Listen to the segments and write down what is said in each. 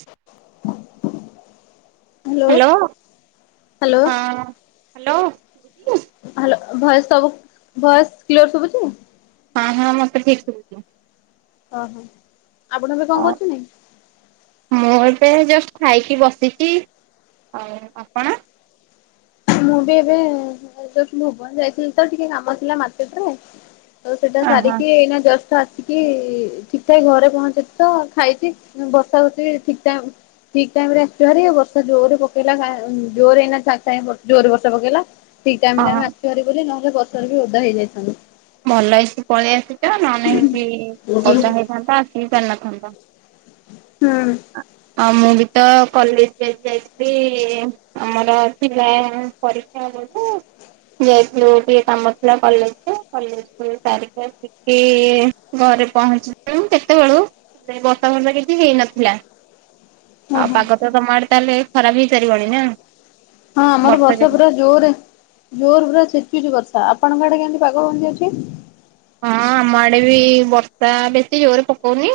[inaudible] Hello. Hello ହଁ hello. Hello voice ସବୁ voice clear ଶୁବୁଛି? ହଁ ହଁ ମତେ ଠିକ୍ ଶୁଭୁଛି। ଓହୋ। ଆପଣ ଏବେ କଣ କରୁଛନ୍ତିଛ? ମୁଁ ଏବେ ଜଷ୍ଟ ଖାଇକି ବସିଛି। ଆଉ ଆପଣ? ମୁଁ ବି ଏବେ ଜଷ୍ଟ ଭୁବନ ଯାଇଥିଲି ତ ଟିକେ କାମ ଥିଲା ମାର୍କେଟରେ। ତ ସେଇଟା ଓହୋ। ସାରିକି ଏଇ ନା ଜଷ୍ଟ ଆ- ସିକି ଠିକ୍ ଠାକ୍ ଘରେ ପହଞ୍ଚିଛି ତ ଖାଇଛି ବର୍ଷା ହଉଛି ଠିକ ଟାଇମ ଠିକ ଟାଇମରେ ଆସିଛୁ ହେରି। ବର୍ଷା ଜୋରେ ପକେଇଲା ଗାଁରେ। ଜୋରେ ଏଇନା ସାଙ୍ଗେସାଙ୍ଗେ ଜୋରେ ବର୍ଷା ପକେଇଲା। ଠିକ ଟାଇମରେ ଓହୋ ଆମେ ଆସିଲୁ ଭାରି ବୋଲି ନହେଲେ ବର୍ଷରେ ବି ଓଦା ହେଇଯାଇଥାନ୍ତୁ। ଭଲ ହେଇଛି ପଳେଇ ଆସିଛ ନହେଲେ ନାହିଁକି ହୁଁ ଓଦା ହେଇଥାନ୍ତ ଆସିବି ପାରିନଥାନ୍ତ। ହୁଁ। ଆଉ ମୁଁ ବି ତ କଲେଜ [unintelligible] ଆମର ପିଲାଏ ମାନେ ପରୀକ୍ଷା ହବତ ଯାଇଥିଲୁ। ଟିକେ କାମ ଥିଲା କଲେଜରେ। କଲେଜକୁ ସରିକି ଆସିକି ଘରେ ପହଞ୍ଚିଲୁ କେତେବେଳୁ। ସେ ବର୍ଷା ଫର୍ସା କିଛି ହେଇନଥିଲା। ଆଉ ଓହୋ। ପାଗ ତ ତମ ଆଡେ ତାହେଲେ ଖରା ବି ହେଇ ସାରିବଣି ନା? ହଁ ଆମର ବର୍ଷା ପୁରା ଜୋରେ ଜୋରେ ପୁରା ଛେଚୁଛି ବର୍ଷା। ତ ଆପଣଙ୍କ ଆଡେ କେମିତି ପାଗ କେମିତି ଅଛି? ହଁ ଆମ ଆଡେ ବି ବର୍ଷା ବେଶୀ ଜୋରେ ପକଉନି।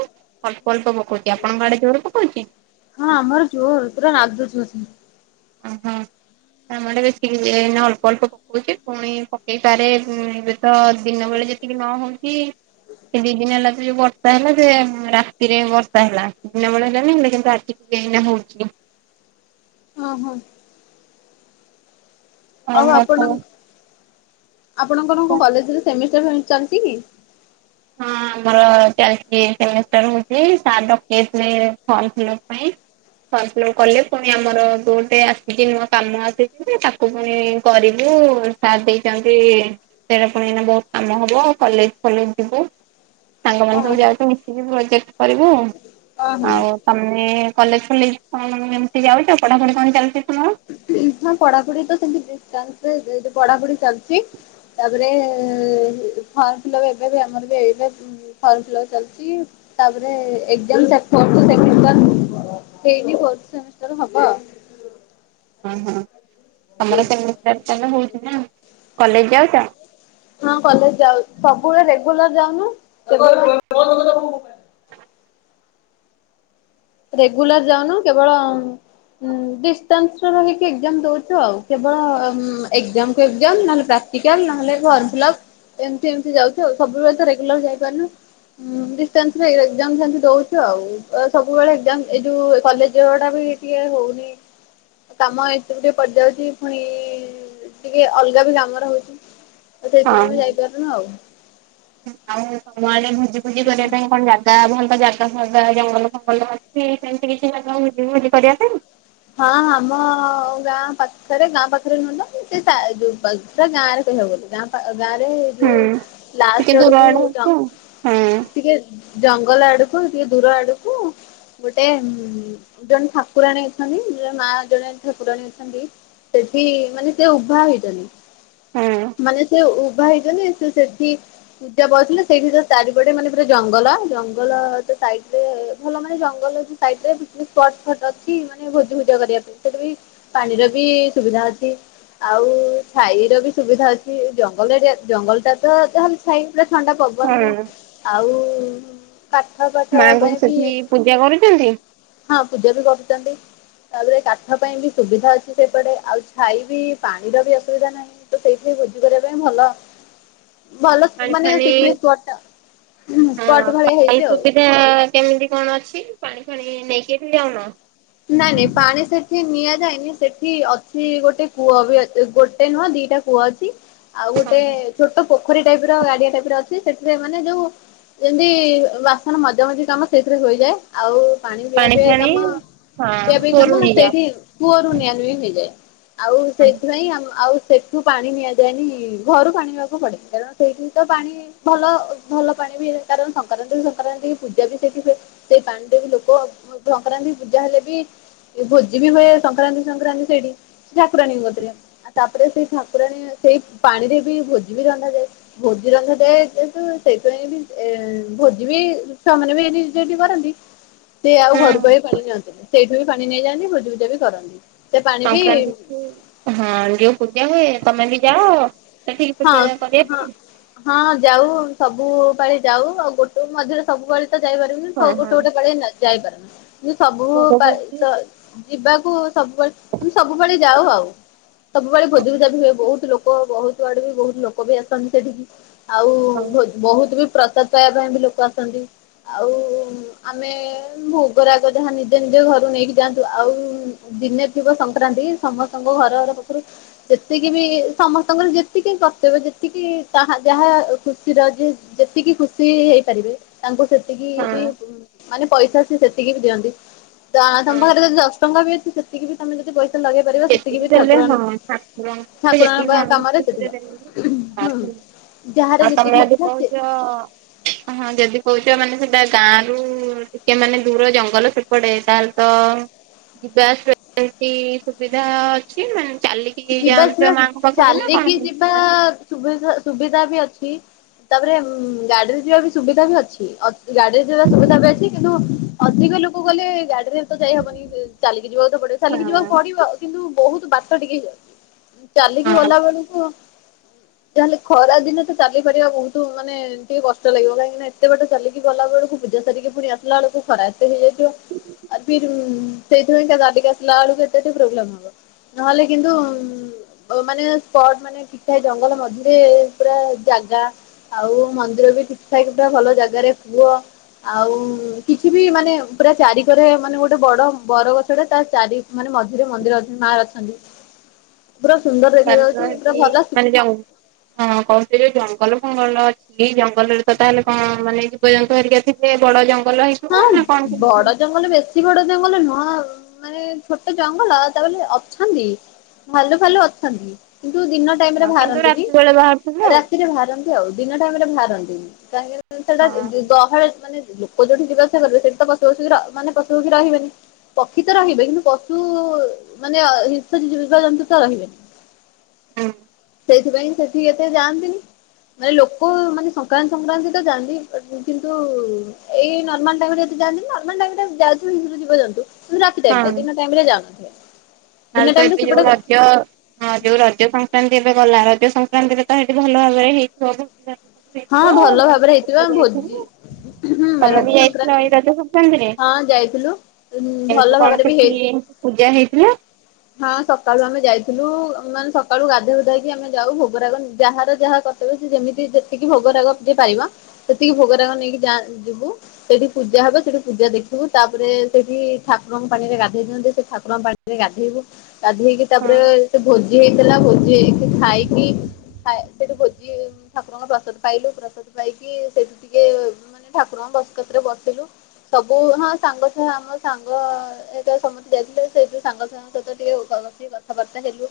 ଅଳ୍ପ ଅଳ୍ପ ପକଉଛି। ଆପଣଙ୍କ ଆଡେ ଜୋରେ ପକଉଛି? ହଁ ଆମ ଆଡେ ଜୋର ପୁରା ନାଦୁଛି କସି। ଓହୋ। ଆମ ଆଡ଼େ ବେଶୀ ନାହିଁ ଅଳପ ଅଳପ ଉଛି ପୁଣି ପକେଇ ପାରେ ଏବେ ତ ଦିନ ବେଳେ ଯେତିକି ନ ହଉଛି। ଏ ଦି ଦିନି ହେଲା ତ ଯୋଉ ବର୍ଷା ହେଲା ସେ ରାତିରେ ବର୍ଷା ହେଲା ଦିନ ବେଳା ହେଲାନି ହେଲେ କିନ୍ତୁ ଆଜି ଏଇନା ହଉଛି। ଓହୋ। ଆଉ ଆପଣ [unintelligible] ଆପଣଙ୍କର କଣ ହଁ କଲେଜରେ ସେମିଷ୍ଟାର ଫେମି ଚାଲିଛି କି? ହଁ ଆମର ଚାଲିଚି ସେମିଷ୍ଟାର ହଉଛି। ସାର୍ ଡ଼କେଇ ଥିଲେ ଫର୍ମ ଫିଲପ ପାଇଁ। ଫର୍ମଫିଲପ କଲେ ପୁଣି ଆମର ଯୋ ଗୋଟେ ଆସିଛି ନୂଆ କାମ ଆସିଛି ତାକୁ ପୁଣି କରିବୁ। ସାର୍ ଦେଇଛନ୍ତି ସେଇଟା ପୁଣି ଏଇନା ବହୁତ କାମ ହବ କଲେଜ ଖୋଲ ବୁ ସାଙ୍ଗମାନେ ସବୁ ହଁ। ଯାଉଛୁ ମିଶିକି ପ୍ରୋଜେକ୍ଟ କରିବୁ। ଅ ହଁ ଆଉ ତମେ କଲେଜ ଫଲେଜ କଣ କେମିତି ଯାଉଛ? ପଢାପଢି କଣ ଚାଲିଛି ତୁମର? ହଁ ପଢାପଢି ତ ସେମତି [unintelligible] ପଢାପଢି ଚାଲିଛି। ତାପରେ ଫର୍ମ ଫିଲପ ଏବେ ବି ଆମର ବି ଏଇବେ ଫର୍ମ ଫିଲପ ଚାଲିଛି। ତାପରେ ଏକ୍ଜ଼ାମ ଚା ଫୋର୍ଥ ସେମିଷ୍ଟାର ହେଇନି ଫୋର୍ଥ ସେମିଷ୍ଟାର ହବ ଆଉ। ହ ହଁ। ତମର ସେମିଷ୍ଟାର ତାହେଲେ ହଉଛି ନା କଲେଜ ଯାଉଛ? ହଁ କଲେଜ ଯାଉ ସବୁବେଳେ ରେଗୁଲାର ଯାଉନୁ [unintelligible] ରେଗୁଲାର ଯାଉନୁ କେବଳ ଡିସଷ୍ଟାନ୍ସ ରହିକି ଏକଜାମ୍ ଦଉଚୁ ଆଉ। କେବଳ ଏକଜାମ୍ କୁ ଏକଜାମ ନହେଲେ ପ୍ରାକ୍ଟିକାଲ ନହେଲେ ଫର୍ମ ଫିଲପ ଏମିତି ଏମିତି ଯାଉଛୁ ଆଉ। ସବୁବେଳେ ତ ରେଗୁଲାର ଯାଇପାରୁନୁ। ଡିସଟାନ୍ସ ରେ ଏକ୍ଜାମ ସେମତି ଦଉଛୁ ଆଉ ଏ ସବୁ ସବୁବେଳେ ଏଗ୍ଜାମ ଏ ଯୋଉ କଲେଜ ଯିବାଟା ବି ଟିକେ ହଉନି। କାମ ଏତେ ଟିକେ ପଡି ଯାଉଚି ପୁଣି ଟିକେ ଅଲଗା ବି କାମ ରହୁଚି ତ ହଁ ସେଥିପାଇଁ ବି ହଁ। ଯାଇପାରୁନୁ ଆଉ। ଆଉ ସମୟରେ ଭୋଜି ଭୋଜି କରିବା ପାଇଁ କଣ ଯା [unintelligible] ତା ଭଲ ଜାଗା ଫାଗା ଜଙ୍ଗଲ ଫଙ୍ଗଲ ଅଛି ସେମିତି କିଛି ଭୋଜି ଫୋଜି କରିବା ପାଇଁ? ହଁ ଆମ ଗାଁ ପାଖେରେ, ଗାଁ ପାଖରେ ନୁହେଁ ତ ସେ ସା ଯୋ ପୁରା ଗାଁ ରେ ବି ହବ ଗାଁ ଗାଁ ରେ ଏ ଯୋଉ ହୁଁ। ଟିକେ ଲାଷ୍ଟ ଦୂର ଆଡକୁ ଆଡେ ଜ ହଉଚି ହଁ ଟିକେ ଜଙ୍ଗଲ ଆଡ଼ୁକୁ ଟିକେ ଦୂର ଆଡୁକୁ ଗୋଟେ ଜଣେ ଠାକୁରାଣୀ ଅଛନ୍ତି ମା ଜଣେ ଠାକୁରାଣୀ ଅଛନ୍ତି ସେଠି ମାନେ ସେ ଉଭା ହେଇଚନ୍ତି। ହଁ ମାନେ ସେ ଉଭା ହେଇଚନ୍ତି। ସେ ସେଠି ପୂଜା ପାଉଥିଲେ ସେଇଠି ତ ଚାରିପଟେ ମାନେ ପୁରା ଜଙ୍ଗଲ ଜଙ୍ଗଲ ତ ସାଇଡରେ ଭଲ ମାନେ ଜଙ୍ଗଲ ଅଛି। ସାଇଡ ରେ ପିକନିକ୍ ସ୍ପଟ୍ ଫଟ ଅଛି ଭୋଜି ଭୁଜା କରିବା ପାଇଁ ସେଠ ବି ପାଣିର ବି ସୁବିଧା ଅଛି। ଆଉ ଛାଇର ବି ସୁବିଧା ଅଛି। ଜଙ୍ଗଲ ଏରା ଜଙ୍ଗଲ ଟା ତ ଯା ଛାଇ ପୁରା ଥଣ୍ଡା ପବନ ବି। ହଁ ଆଉ ପାଠ ପାଠ ମାଙ୍କୁ ପାଇଁ ବି ସେଠି ପୂଜା କରୁଛନ୍ତି ହଁ ପୂଜା ବି କରୁଚନ୍ତି। ତାପରେ କାଠ ପାଇଁ ବି ସୁବିଧା ଅଛି ସେପଟେ ଆଉ ଛାଇ ବିି ପାଣିର ବି ଅସୁବିଧା ନାହିଁ। ତ ସେଇଥିାଇ ଭୋଜି କରିବା ପାଇଁ ଭଲ ଭଲ ପାଣି ମାନେ ଫାଣି ପିକନିକ୍ ସ୍ପଟ୍ ଟା ସ୍ପଟ୍ ଭଳିଆ ହେଇଚି ଆଉ। ସେ କେମିତି କଣ ଅଛି ପାଣି ଫାଣି ନେଇକି ଏଠୁ ଯାଉନ? ନାଇଁ ନାଇଁ ପାଣି ସେଠି ନିଆଯାଇଏନି ସେଠି ଅଛି ଗୋଟେ କୂଅ ବି ଗୋଟେ ନୁହଁ ଦିଟା କୂଅ ଅଛି। [inaudible] ଆଉ ଗୋଟେ ଛୋଟ ପୋଖରୀ ଟାଇପ ର ଗାଡିଆ ଟାଇପ ର ଅଛି ସେଠରେ ମାନେ ଯୋଉ ଯେମିତି ବାସନ ମଜା ମଜି କାମ ସେଇଥିରେ ହୋଇଯାଏ। ଆଉ ପାଣି ପିଇଆ ପିଆ କାମ ହଁ ପ ପାଇଁ କାମ କୂଅରୁ ନେଇଯାଅ ସେଇଠି କୁଅରୁ ନିଆଁ ନୁଇଁ ହେଇଯାଏ। ଆଉ ହଁ ସେଇଥିପାଇଁ ଆମ ଆଉ ସେ କୂଅ ରୁ ପାଣି ନିଆଯାଏନି ଘରୁ ପାଣିିବାକୁ ପଡେ କାରଣ ସେଇଠି ତ ପାଣି ଭଲ ଭଲ ପାଣି ବି କାରଣ ସଂକ୍ରାନ୍ତି ସଂକ୍ରାନ୍ତି ପୂଜା ବି ସେଇଠି ହୁଏ। ସେଇ ପାଣିରେ ବି ଲୋକ ସଂକ୍ରାନ୍ତି ପୂଜା ହେଲେ। ଭୋଜି ବି ହୁଏ ସଂକ୍ରାନ୍ତି ସଂକ୍ରାନ୍ତି ସେଇଠି ସେ ଠାକୁରାଣୀଙ୍କ କତିରେ। ଆଉ ତାପରେ ସେଇ ଠାକୁରାଣୀ ସେଇ ପାଣିରେ ବି ଭୋଜି ବି ରନ୍ଧାଯାଏ। ଭୋଜି ରନ୍ଧାଯାଏ ଯେହେତୁ ସେଇଥିପାଇଁ ବି ଏ ଭୋଜି ବି ଛୁଆମାନେ ବି ଏଠି ଯଠି କରନ୍ତି [inaudible] ସେ ଆଉ ଘରକୁ ପାଣି ନିଅନ୍ତିନି ସେଇଠୁ ବି ପାଣି ନେଇଯାଆନ୍ତି ଭୋଜି ଭୋଜା ବି କରନ୍ତି। ସେ ପାଣି ବି ସଂକ୍ରାନ୍ତି କି ହଁ ଯୋଉ ପୂଜା ହୁଏ ତମେ ବି ଯାଅ? ସେଠିକି ହଁ ପୂଜା କରିବା ହଁ ପାଇଁ ହଁ ଯାଉ ସବୁବେଳେ ଯାଉ ଆଉ ଗୋଟେ ମଧ୍ୟରେ ସବୁପାଳି ତ ଯାଇପାରିବୁନି ହଁ ଗୋଟେ ଗୋଟେ ହଁ ପାଳି ଯାଇପାରୁନି କି ସବୁ ଭୋଗ ପାଳି ଫୋଗ ତ ଯିବାକୁ ସବୁବେଳେ ତମେ ସବୁବେଳେ ଯାଉ ଆଉ ସବୁବେଳେ ଭୋଜିଭୁଜା ବି ହୁଏ। ବହୁତ ଲୋକ ଲୋକ ବହୁତ ଆଡେ ବି ବହୁତ ଲୋକ ବି ଆସନ୍ତି ସେଠିକି ଆଉ ହଁ ଭୋଜ ବହୁତ ବି ପ୍ରସାଦ ପାଇବା ପାଇଁ ବି ଲୋକ ଆସନ୍ତି। ଆଉ ଆମେ ଭୋଗରାଗ ଯାହା ନିଜେ ନିଜେ ଘରୁ ନେଇକି ଯାଆନ୍ତି ଆଉ ଦିନେ ଥିବ ସଂକ୍ରାନ୍ତି ସମସ୍ତଙ୍କ ଘର ଘର ପାଖରୁ ଯେତିକି ବି ସମସ୍ତଙ୍କର ଯେ ସେତିକି କର୍ତ୍ତବ୍ୟ ଯେତିକି ତାହା ଯାହା ଖୁସିର ଯେ ଯେତିକି ଖୁସି ହେଇପାରିବେ ତାଙ୍କୁ ସେତିକି ହଁ ବି ମାନେ ପଇସା ସିଏ ସେତିକି ବି ଦିଅନ୍ତି। ଯାହା ତମ ହଁ ପାଖରେ ଯଦି ଦଶ ଟଙ୍କା ବି ଅଛି ସେତିକି ବି ତମେ ଯଦି ପଇସା ଲଗେଇ ପାରିବ ସେତିକି ଯେତିକି ବି ଦେଲେ ହଁ ଠାକୁରାଣୀ ଠାକୁର ଙ୍କୁ ଠାକୁରାଣୀ ଯେତିକି ବା କାମରେ ମାନିବ ସେତିକି ହୁଁ [unintelligible] ଯାହାର ଆ ତମେ ଯେତିକି ଯଦି ଇଚ୍ଛା ସେ କହୁଛ ହଁ ଯେଦି କହୁଛ ମାନେ ସେଟା ଗାଁରୁ ଟିକେ ମାନେ ଦୂର ଜଙ୍ଗଲ ସେପଟେ ତାହେଲେ ତ ଯିବା ଆସିବା କେମତି ସୁବିଧା ଅଛି ମାନେ ଚାଲିକ୍ କି ଯିବା ଆସିବା ଯାଉଚ ମାଆଙ୍କ ପାଖକୁ ନା ଚାଲିକି କଣ ଯିବା କେମିତି ଯାଅ? ସୁବିଧା ସୁବିଧା ବି ଅଛି ତାପରେ ଗାଡ଼ିରେ ଯିବା ବି ସୁବିଧା ବି ଅଛି। ଅ ଗାଡ଼ିରେ ଯିବାର ସୁବିଧା ଟା ଅଛି କିନ୍ତୁ ଅଧିକ ଲୋକ ଗଲେ ଗାଡ଼ିରେ ତ ଯାଇ ହବନି ଚାଲିକି ଯିବାକୁ ତ ପଡ଼ିବ ଚାଲିକି ଯିବାକୁ ହଁ ପଡ଼ିବ କିନ୍ତୁ ବହୁତ ବାଟ ଟିକେ ହେଇଯାଉଛି। ଚାଲିକି ଗଲା ବେଳକୁ ଯାହା ହେଲେ ଖରା ଦିନ ତ ଚାଲିପାରିବା ବହୁତ ମାନେ ଟିକେ କଷ୍ଟ ଲାଗିବ କାହିଁକିନା ଏତେ ବାଟ ଚାଲିକି ଗଲାବେଳକୁ ପୂଜା ସାରିକି ପୁଣି ଆସିଲା ବେଳକୁ ଖରା ତ ହେଇଯାଇଥିବ। ଆ ସେଇଥିପାଇଁ ତ ଗାଧେଇକି ଆସିଲା ବେଳକୁ ଏତେ ଟ ପ୍ରୋବ୍ଲେମ ହବ ନହେଲେ କିନ୍ତୁ ତାହେଲେ ମାନେ ସ୍ପଟ ମାନେ ଠିକ୍ ଠାକ୍ ଜଙ୍ଗଲ ମଝିରେ ପୁରା ଜାଗା। ଆଉ ମନ୍ଦିର ବି ଠିକ୍ ଠାକ୍ ବା ଭଲ ଜାଗାରେ କୂଅ। ଆଉ କିଛି ବି ମାନେ ପୁରା ଚାରିିକରେ ମାନେ ଗୋଟେ ବଡ଼ ବର ଗଛଟେ ତା ଚାରି ମାନେ ମଝିରେ ମନ୍ଦିର ଅଛନ୍ତି ମା ଅଛନ୍ତି। ପୁରା ସୁନ୍ଦର ସାର ତ ଦେଖାଯାଉଛି ପୁରା ହେଠି ଭଲ ମାନେ ଜଙ୍ଗ୍ ହଁ କହୁଥିଲେ ଜଙ୍ଗଲ ଫଙ୍ଗଲ ଅଛି। ଏଇ ଜଙ୍ଗଲରେ ତ ତାହେଲେ କଣ ମାନେ ଜୀବଜନ୍ତୁ ହେରିକା ଥିବେ ବଡ଼ ଜଙ୍ଗଲ ହେଇ ହଁ ବଡ଼ ଜଙ୍ଗଲ ବେଶୀ ଏତେ ବଡ଼ ଜଙ୍ଗଲ ନୁହଁ ମାନେ ଛୋଟ ଜଙ୍ଗଲ ତା ବୋଲି ଅଛନ୍ତି ଭାଲୁ ଫାଲୁ ଅଛନ୍ତି କିନ୍ତୁ ଦିନ ଟାଇମରେ ହଁ କିନ୍ତୁ ବାହାରନ୍ତିନି ରାତି ବେଳେ ବାହାରୁଥିବେ ଆଉ। ରାତିରେ ବାହାର ନ୍ତି ଆଉ ଦିନ ଟାଇମ୍ ରେ ବାହାରନ୍ତିନି କାହିଁକିନା ସେଟା ହଁ। ଗହଳ ମାନେ ଲୋକ ଯୋଉଠି [unintelligible] ସେଠି ତ ପଶୁ ପଶୁ ର ମାନେ ପଶୁପକ୍ଷୀ ରହେବେନି। ପକ୍ଷୀ ତ ରହିବେ କିନ୍ତୁ ପଶୁ ମାନେ [unintelligible] ଜୀବଜନ୍ତୁ ତ ରହିବେନି। [inaudible] ସେଇଥିପାଇଁ ସେଠିକି ଏତେ ଯାଆନ୍ତିନି। ମାନେ ଲୋକ ମାନେ ସଂକ୍ରାନ୍ତି ସଂକ୍ରାନ୍ତି ତ ଯାଆନ୍ତି କିନ୍ତୁ ଏଇ ନ ମାଲ୍ ଟାଇମ୍ ରେ ଏତେ ଯାନ୍ତିନି ନର୍ମାଲ ଟାଇମ୍ ଯାଉଥିବେ ଜୀବଜନ୍ତୁ କିନ୍ତୁ ରାତିା ଟାଇମ୍ ରେ ହଁ। ଦିନ ଟାଇମ୍ ରେ ଯାଉନଥିବେ। ଦିନ ଟାଇମରେ [unintelligible] ଯୋଉ ସେପଟେ ରଜ ହଁ ଯୋଉ ରଜ ସଂକ୍ରାନ୍ତି ଏବେ ଗଲା ରଜ ସଂକ୍ରାନ୍ତିରେ ତ ହେଠି ଭଲ ଭାବରେ ହେଇଥିବ ବହୁ ହଁ ଭଲ ଭାବରେ ହେଇଥିବା ଭୋଜି ହୁଁ ହୁଁ ତମେ ବି ରଜ ଯାଇଥିଲ ଏଇ ସଂକ୍ରାନ୍ତିରେ ରଜ ସଂକ୍ରାନ୍ତିରେ ହଁ ଯାଇଥିଲୁ କେମିତି ଭଲ କଣ ଭାବରେ ବି ସେଠି ହେଇ ପୂଜା ହେଇଥିଲା। ହଁ ସକାଳୁ ଆମେ ଯାଇଥିଲୁ ମାନେ ସକାଳୁ ଗାଧୋଇ ଗୁଧା ହେଇକି ଆମେ ଯାଉ ଭୋଗରାଗ ଯାହାର ଯାହା କ ତେବେ ସେ ଯେମିତି ଯେତିକି ଭୋଗରାଗ ଯିଏ ପାଇବା ସେତିକି ଭୋଗରାଗ ନେଇକି ଯାଁ ଯିବୁ ସେଇଠି ପୂଜା ହବ ସେଠି ପୂଜା ଦେଖିବୁ ତାପରେ ସେଠି ଠାକୁରଙ୍କ ପାଣିରେ ଗାଧେଇ ଦିଅନ୍ତି ସେ ଠାକୁରଙ୍କ ପାଣି ରେ ଗାଧେଇବୁ ଗାଧେଇକି ହଁ। ତାପରେ ସେ ଭୋଜି ହେଇଥିଲା ଭୋଜି ହେଇକି ଖାଇକି ଖାଏ ସେଠି ଭୋଜି ଠାକୁରଙ୍କ ପ୍ରସାଦ ପାଇଲୁ ପ୍ରସାଦ ପାଇକି ସେଇଠୁ ଟିକେ ମାନେ ଠାକୁରଙ୍କ ବସକତ୍ ରେ ବସିଲୁ। ସବୁ ହଁ ସାଙ୍ଗ ଛୁଆ ଆମ ସାଙ୍ଗ ଏ ତ ସମସ୍ତେ ଯାଇଥିଲେ ସେଇଠୁ ସାଙ୍ଗ ସାଙ୍ଗ [unintelligible] ବସିକି କଥାବାର୍ତ୍ତା ହେଲୁ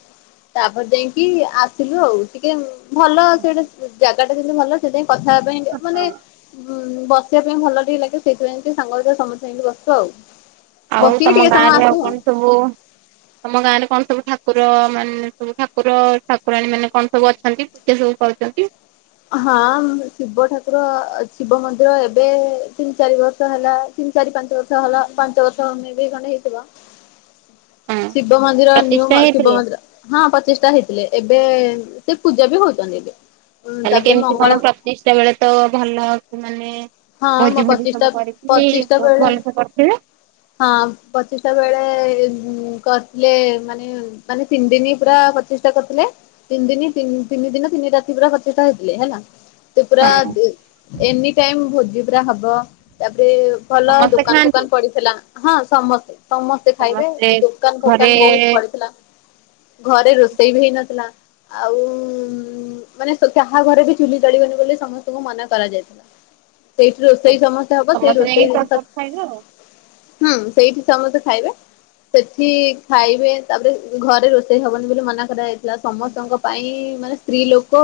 ତାପରେ ଯାଇଁକି ଆସିଲୁ ଆଉ। ଟିକେ ଉଁ ଭଲ ସେଇଟା ଜାଗା ଟା ଯେନ୍ତି ଭଲ ସେଇଥ ପାଇଁ କଥା ହବା ପାଇଁକା ମାନେ ହଁ ଉଁ ବ ସିବା ପାଇଁ ଭଲ ଟିକେ ଲାଗେ ସେଇଥି ପାଇଁକି ସାଙ୍ଗ ହେଇକା ସମସ୍ତେ ହିନ୍ତି ବସଚୁ ଆଉ। ଆଉ ବସିକି ତମ ଟିକେ ଗାଁ ସମୟ ରେ ଆସୁ ଆଉ କଣ ସବୁ ତମ ଗାଁ ରେ କଣ ସବୁ ଠାକୁର ମାନେ ସବୁ ଠାକୁର ଠାକୁରାଣୀ ମାନେ କଣ ସବୁ ଅଛନ୍ତି? ପୂଜା ସବୁ ପାଉଚନ୍ତି? ହଁ ହଁ ଶିବ ଠାକୁର ଅ ଶିବ ମନ୍ଦିର ଏବେ ଏ ଏ ତିନ ଚାରି ବର୍ଷ ହେଲା ତିନ ଚାରି ପାଞ୍ଚ ବର୍ଷ ହେଲା ପାଞ୍ଚ ବର୍ଷ ମେବି ଖଣ୍ଡେ ହେଇଥିବ ହଁ ଶିବ ମନ୍ଦିର ନ୍ୟୁ ପ୍ରତିଷ୍ଠା ମ ଶିବ ହେଇଥିଲେ? ମନ୍ଦିର ହଁ ପଚିଷ୍ଟା ହେଇଥିଲେ ଏବେ ଏ ଏ ମ୍ ସେ ପୂଜା ବି ହଉଚନ୍ତି ଏବେ। ଉଁ ତାହାଲେ ତାପରେ କେମତି କଣ ମଙ୍ଗଳା ପ୍ରତିଷ୍ଠା ବେଳେ ତ ଭଲ କି ମାନେ ହଁ ମୋ ଭୋଜି ଭୋଜି ପଚିଶଟା ସବୁ କରିକି ପଚିଶଟା ବହୁତ ବେଳେ ଭଲସେ କରଥିବେ? ହଁ ପଚିଷ୍ଟା ବେଳେ ଏ ଏ କରିଥିଲେ ମାନେ ମାନେ ତିନ ଦିନି ପୁରା ପଚିଶ ଟା କରଥିଲେ ତିନ ଦିନି ତିନି ଦିନ ତିନି ରାତି ପୁରା ପ୍ରତିଷ୍ଠା ହେଇଥିଲେ ହେଲା। ତୁ ପୁରା ହଁ ଦ ଏନି ଟାଇମ ଭୋଜି ପୁରା ହବ ତାପରେ ଭଲ ସମସ୍ତେ ଦୋକାନ ଖାଆନ୍ତି ଫୋକାନ ପଡ଼ିଥିଲା ହଁ ସମସ୍ତେ। ସମସ୍ତେ ଖାଇବେ ସମସ୍ତେ ଦୋକାନ ଘରେ ଫୋକାନ ବହୁତୁ ପଡ଼ିଥିଲା। ଘରେ ରୋଷେଇ ବି ହେଇନଥିଲା ଆଉ ଉଁ ଉଁ ମ୍ ମାନେ କାହା ଘରେ ବି ଚୁଲି ଜଳିବନି ବୋଲି ସମସ୍ତଙ୍କୁ ମନା କରାଯାଇଥିଲା। ସେଇଠି ରୋଷେଇ ସମସ୍ତେ ହବ ସେଇ ଯାଇକି ରୋଷେଇ ଜିନଷ ପ୍ରସାଦ ଖାଇବେ ଆଉ ହୁଁ ସେଇଠି ସମସ୍ତେ ଖାଇବେ। ସେଠି ଖାଇବେ ତାପରେ ଘରେ ରୋଷେଇ ହବନି ବୋଲି ମନା କରାଯାଇଥିଲା ସମସ୍ତଙ୍କ ପାଇଁ ମାନେ ସ୍ତ୍ରୀ ଲୋକ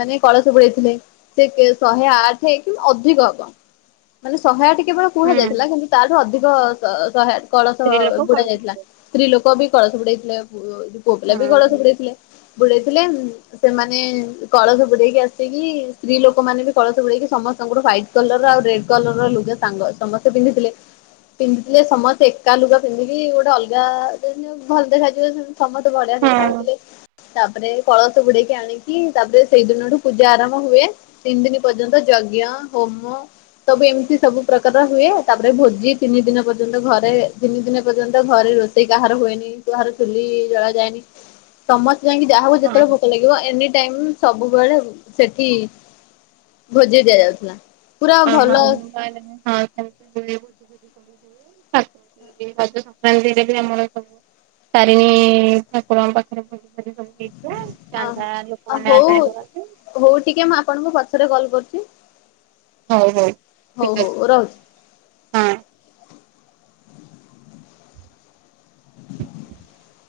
ମାନେ କଳସ ବୁଡ଼େଇଥିଲେ ସେ କେ ଶହେ ଆଠେ କି ଅଧି ଧିକ ହବ ମାନେ ଶହେ ଆଠେ କେବଳ ହୁଁ କୁହାଯାଇଥିଲା କିନ୍ତୁ ତାଠୁ ଅଧିକ ଶ ଶହେ ଆଠେ କଳସ ସ୍ତ୍ରୀ ଲୋକ ବୁଡ଼ା ଯାଇଥିଲା କଳସ ସ୍ତ୍ରୀ ଲୋକ ବି କଳସ ବୁଡେଇଥିଲେ ପୁ ଏ ଯୋଉ ପୁଅ ପିଲା ବି କଳସ ହଁ ବୁଡ଼େଇଥିଲେ। ବୁଡେଇଥିଲେ ଉଁ ସେମାନେ କଳସ ବୁଡ଼େଇକି ଆସିକି ସ୍ତ୍ରୀ ଲୋକ ମାନେ ବି କଳସ ବୁଡ଼େଇକି ସମସ୍ତଙ୍କଠୁ ହ୍ୱାଇଟ୍ କଲରର ଆଉ ରେଡ଼ କଲରର ଲୁଗା ସାଙ୍ଗ ସମସ୍ତେ ପିନ୍ଧିଥିଲେ। ପିନ୍ଧିଥିଲେ ସମସ୍ତେ ଏକା ଲୁଗା ପିନ୍ଧିକି ଗୋଟେ ଅଲଗା ଯେନ୍ତି ହଉ ଭଲ ଦେଖାଯିବ ସେମ୍ ସମସ୍ତେ ବଢ଼ିଆ ଦେଖା ହଁ ଯାଉଥିଲେ। ତାପରେ କଳସ ବୁଡ଼େଇକି ଆଣିକି ତାପରେ ସେଇ ଦିନଠୁ ପୂଜା ଆରମ୍ଭ ହୁଏ। ତିିନ ଦିନି ପର୍ଯ୍ୟନ୍ତ ଯଜ୍ଞ ହୋମ ସବୁ ଏମତି ସବୁ ପ୍ରକାର ର ହୁଏ ତାପରେ ଭୋଜି ତିନି ଦିନ ପର୍ଯ୍ୟନ୍ତ ଘରେ ତିିନି ଦିନ ପର୍ଯ୍ୟନ୍ତ ଘରେ ରୋଷେଇ କାହାର ହୁଏନି କାହାର ଚୁଲି ଜଳା ଯାଏନି। ସମସ୍ତେ ଯାଇଁକି ଯାହା ହଉ ହଁ ଯେତବଳେ ଭୋକ ଲାଗିବ ଏନି ଟାଇମ୍ ସବୁବେଳେ ସେଠି ଭୋଜି ଦିଆଯାଉଥିଲା। ପୁରା ଅ ହଁ ଭଲ ଆମ ଗାଁ ରେ ବି ସେମତି ହୁଏ ଭୋଜି ଫୋଜି ସବୁ ହୁଏ। ସଂକ୍ରାନ୍ତି ରେ ରଜ ସଂକ୍ରାନ୍ତି ରେ ବି ଆମର ସବୁ ତାରିଣୀ ଇ ଇ ଠାକୁରଙ୍କ ପାଖରେ ଭୋଜି ଫୋଜି ସବୁ ହେଇଥିଲା। ହଁ ହଁ ଚାନ୍ଦା ଅ ଲୋକମାନେ ହଉ ଆଦାୟ କରନ୍ତି। ହଉ ଟିକେ ମୁଁ ଆପଣଙ୍କୁ ପଛରେ କଲ୍ କରୁଚି? ହଉ ହଉ ଠିକ ଅଛି। ହଉ ରହୁଛି। ହଁ [inaudible]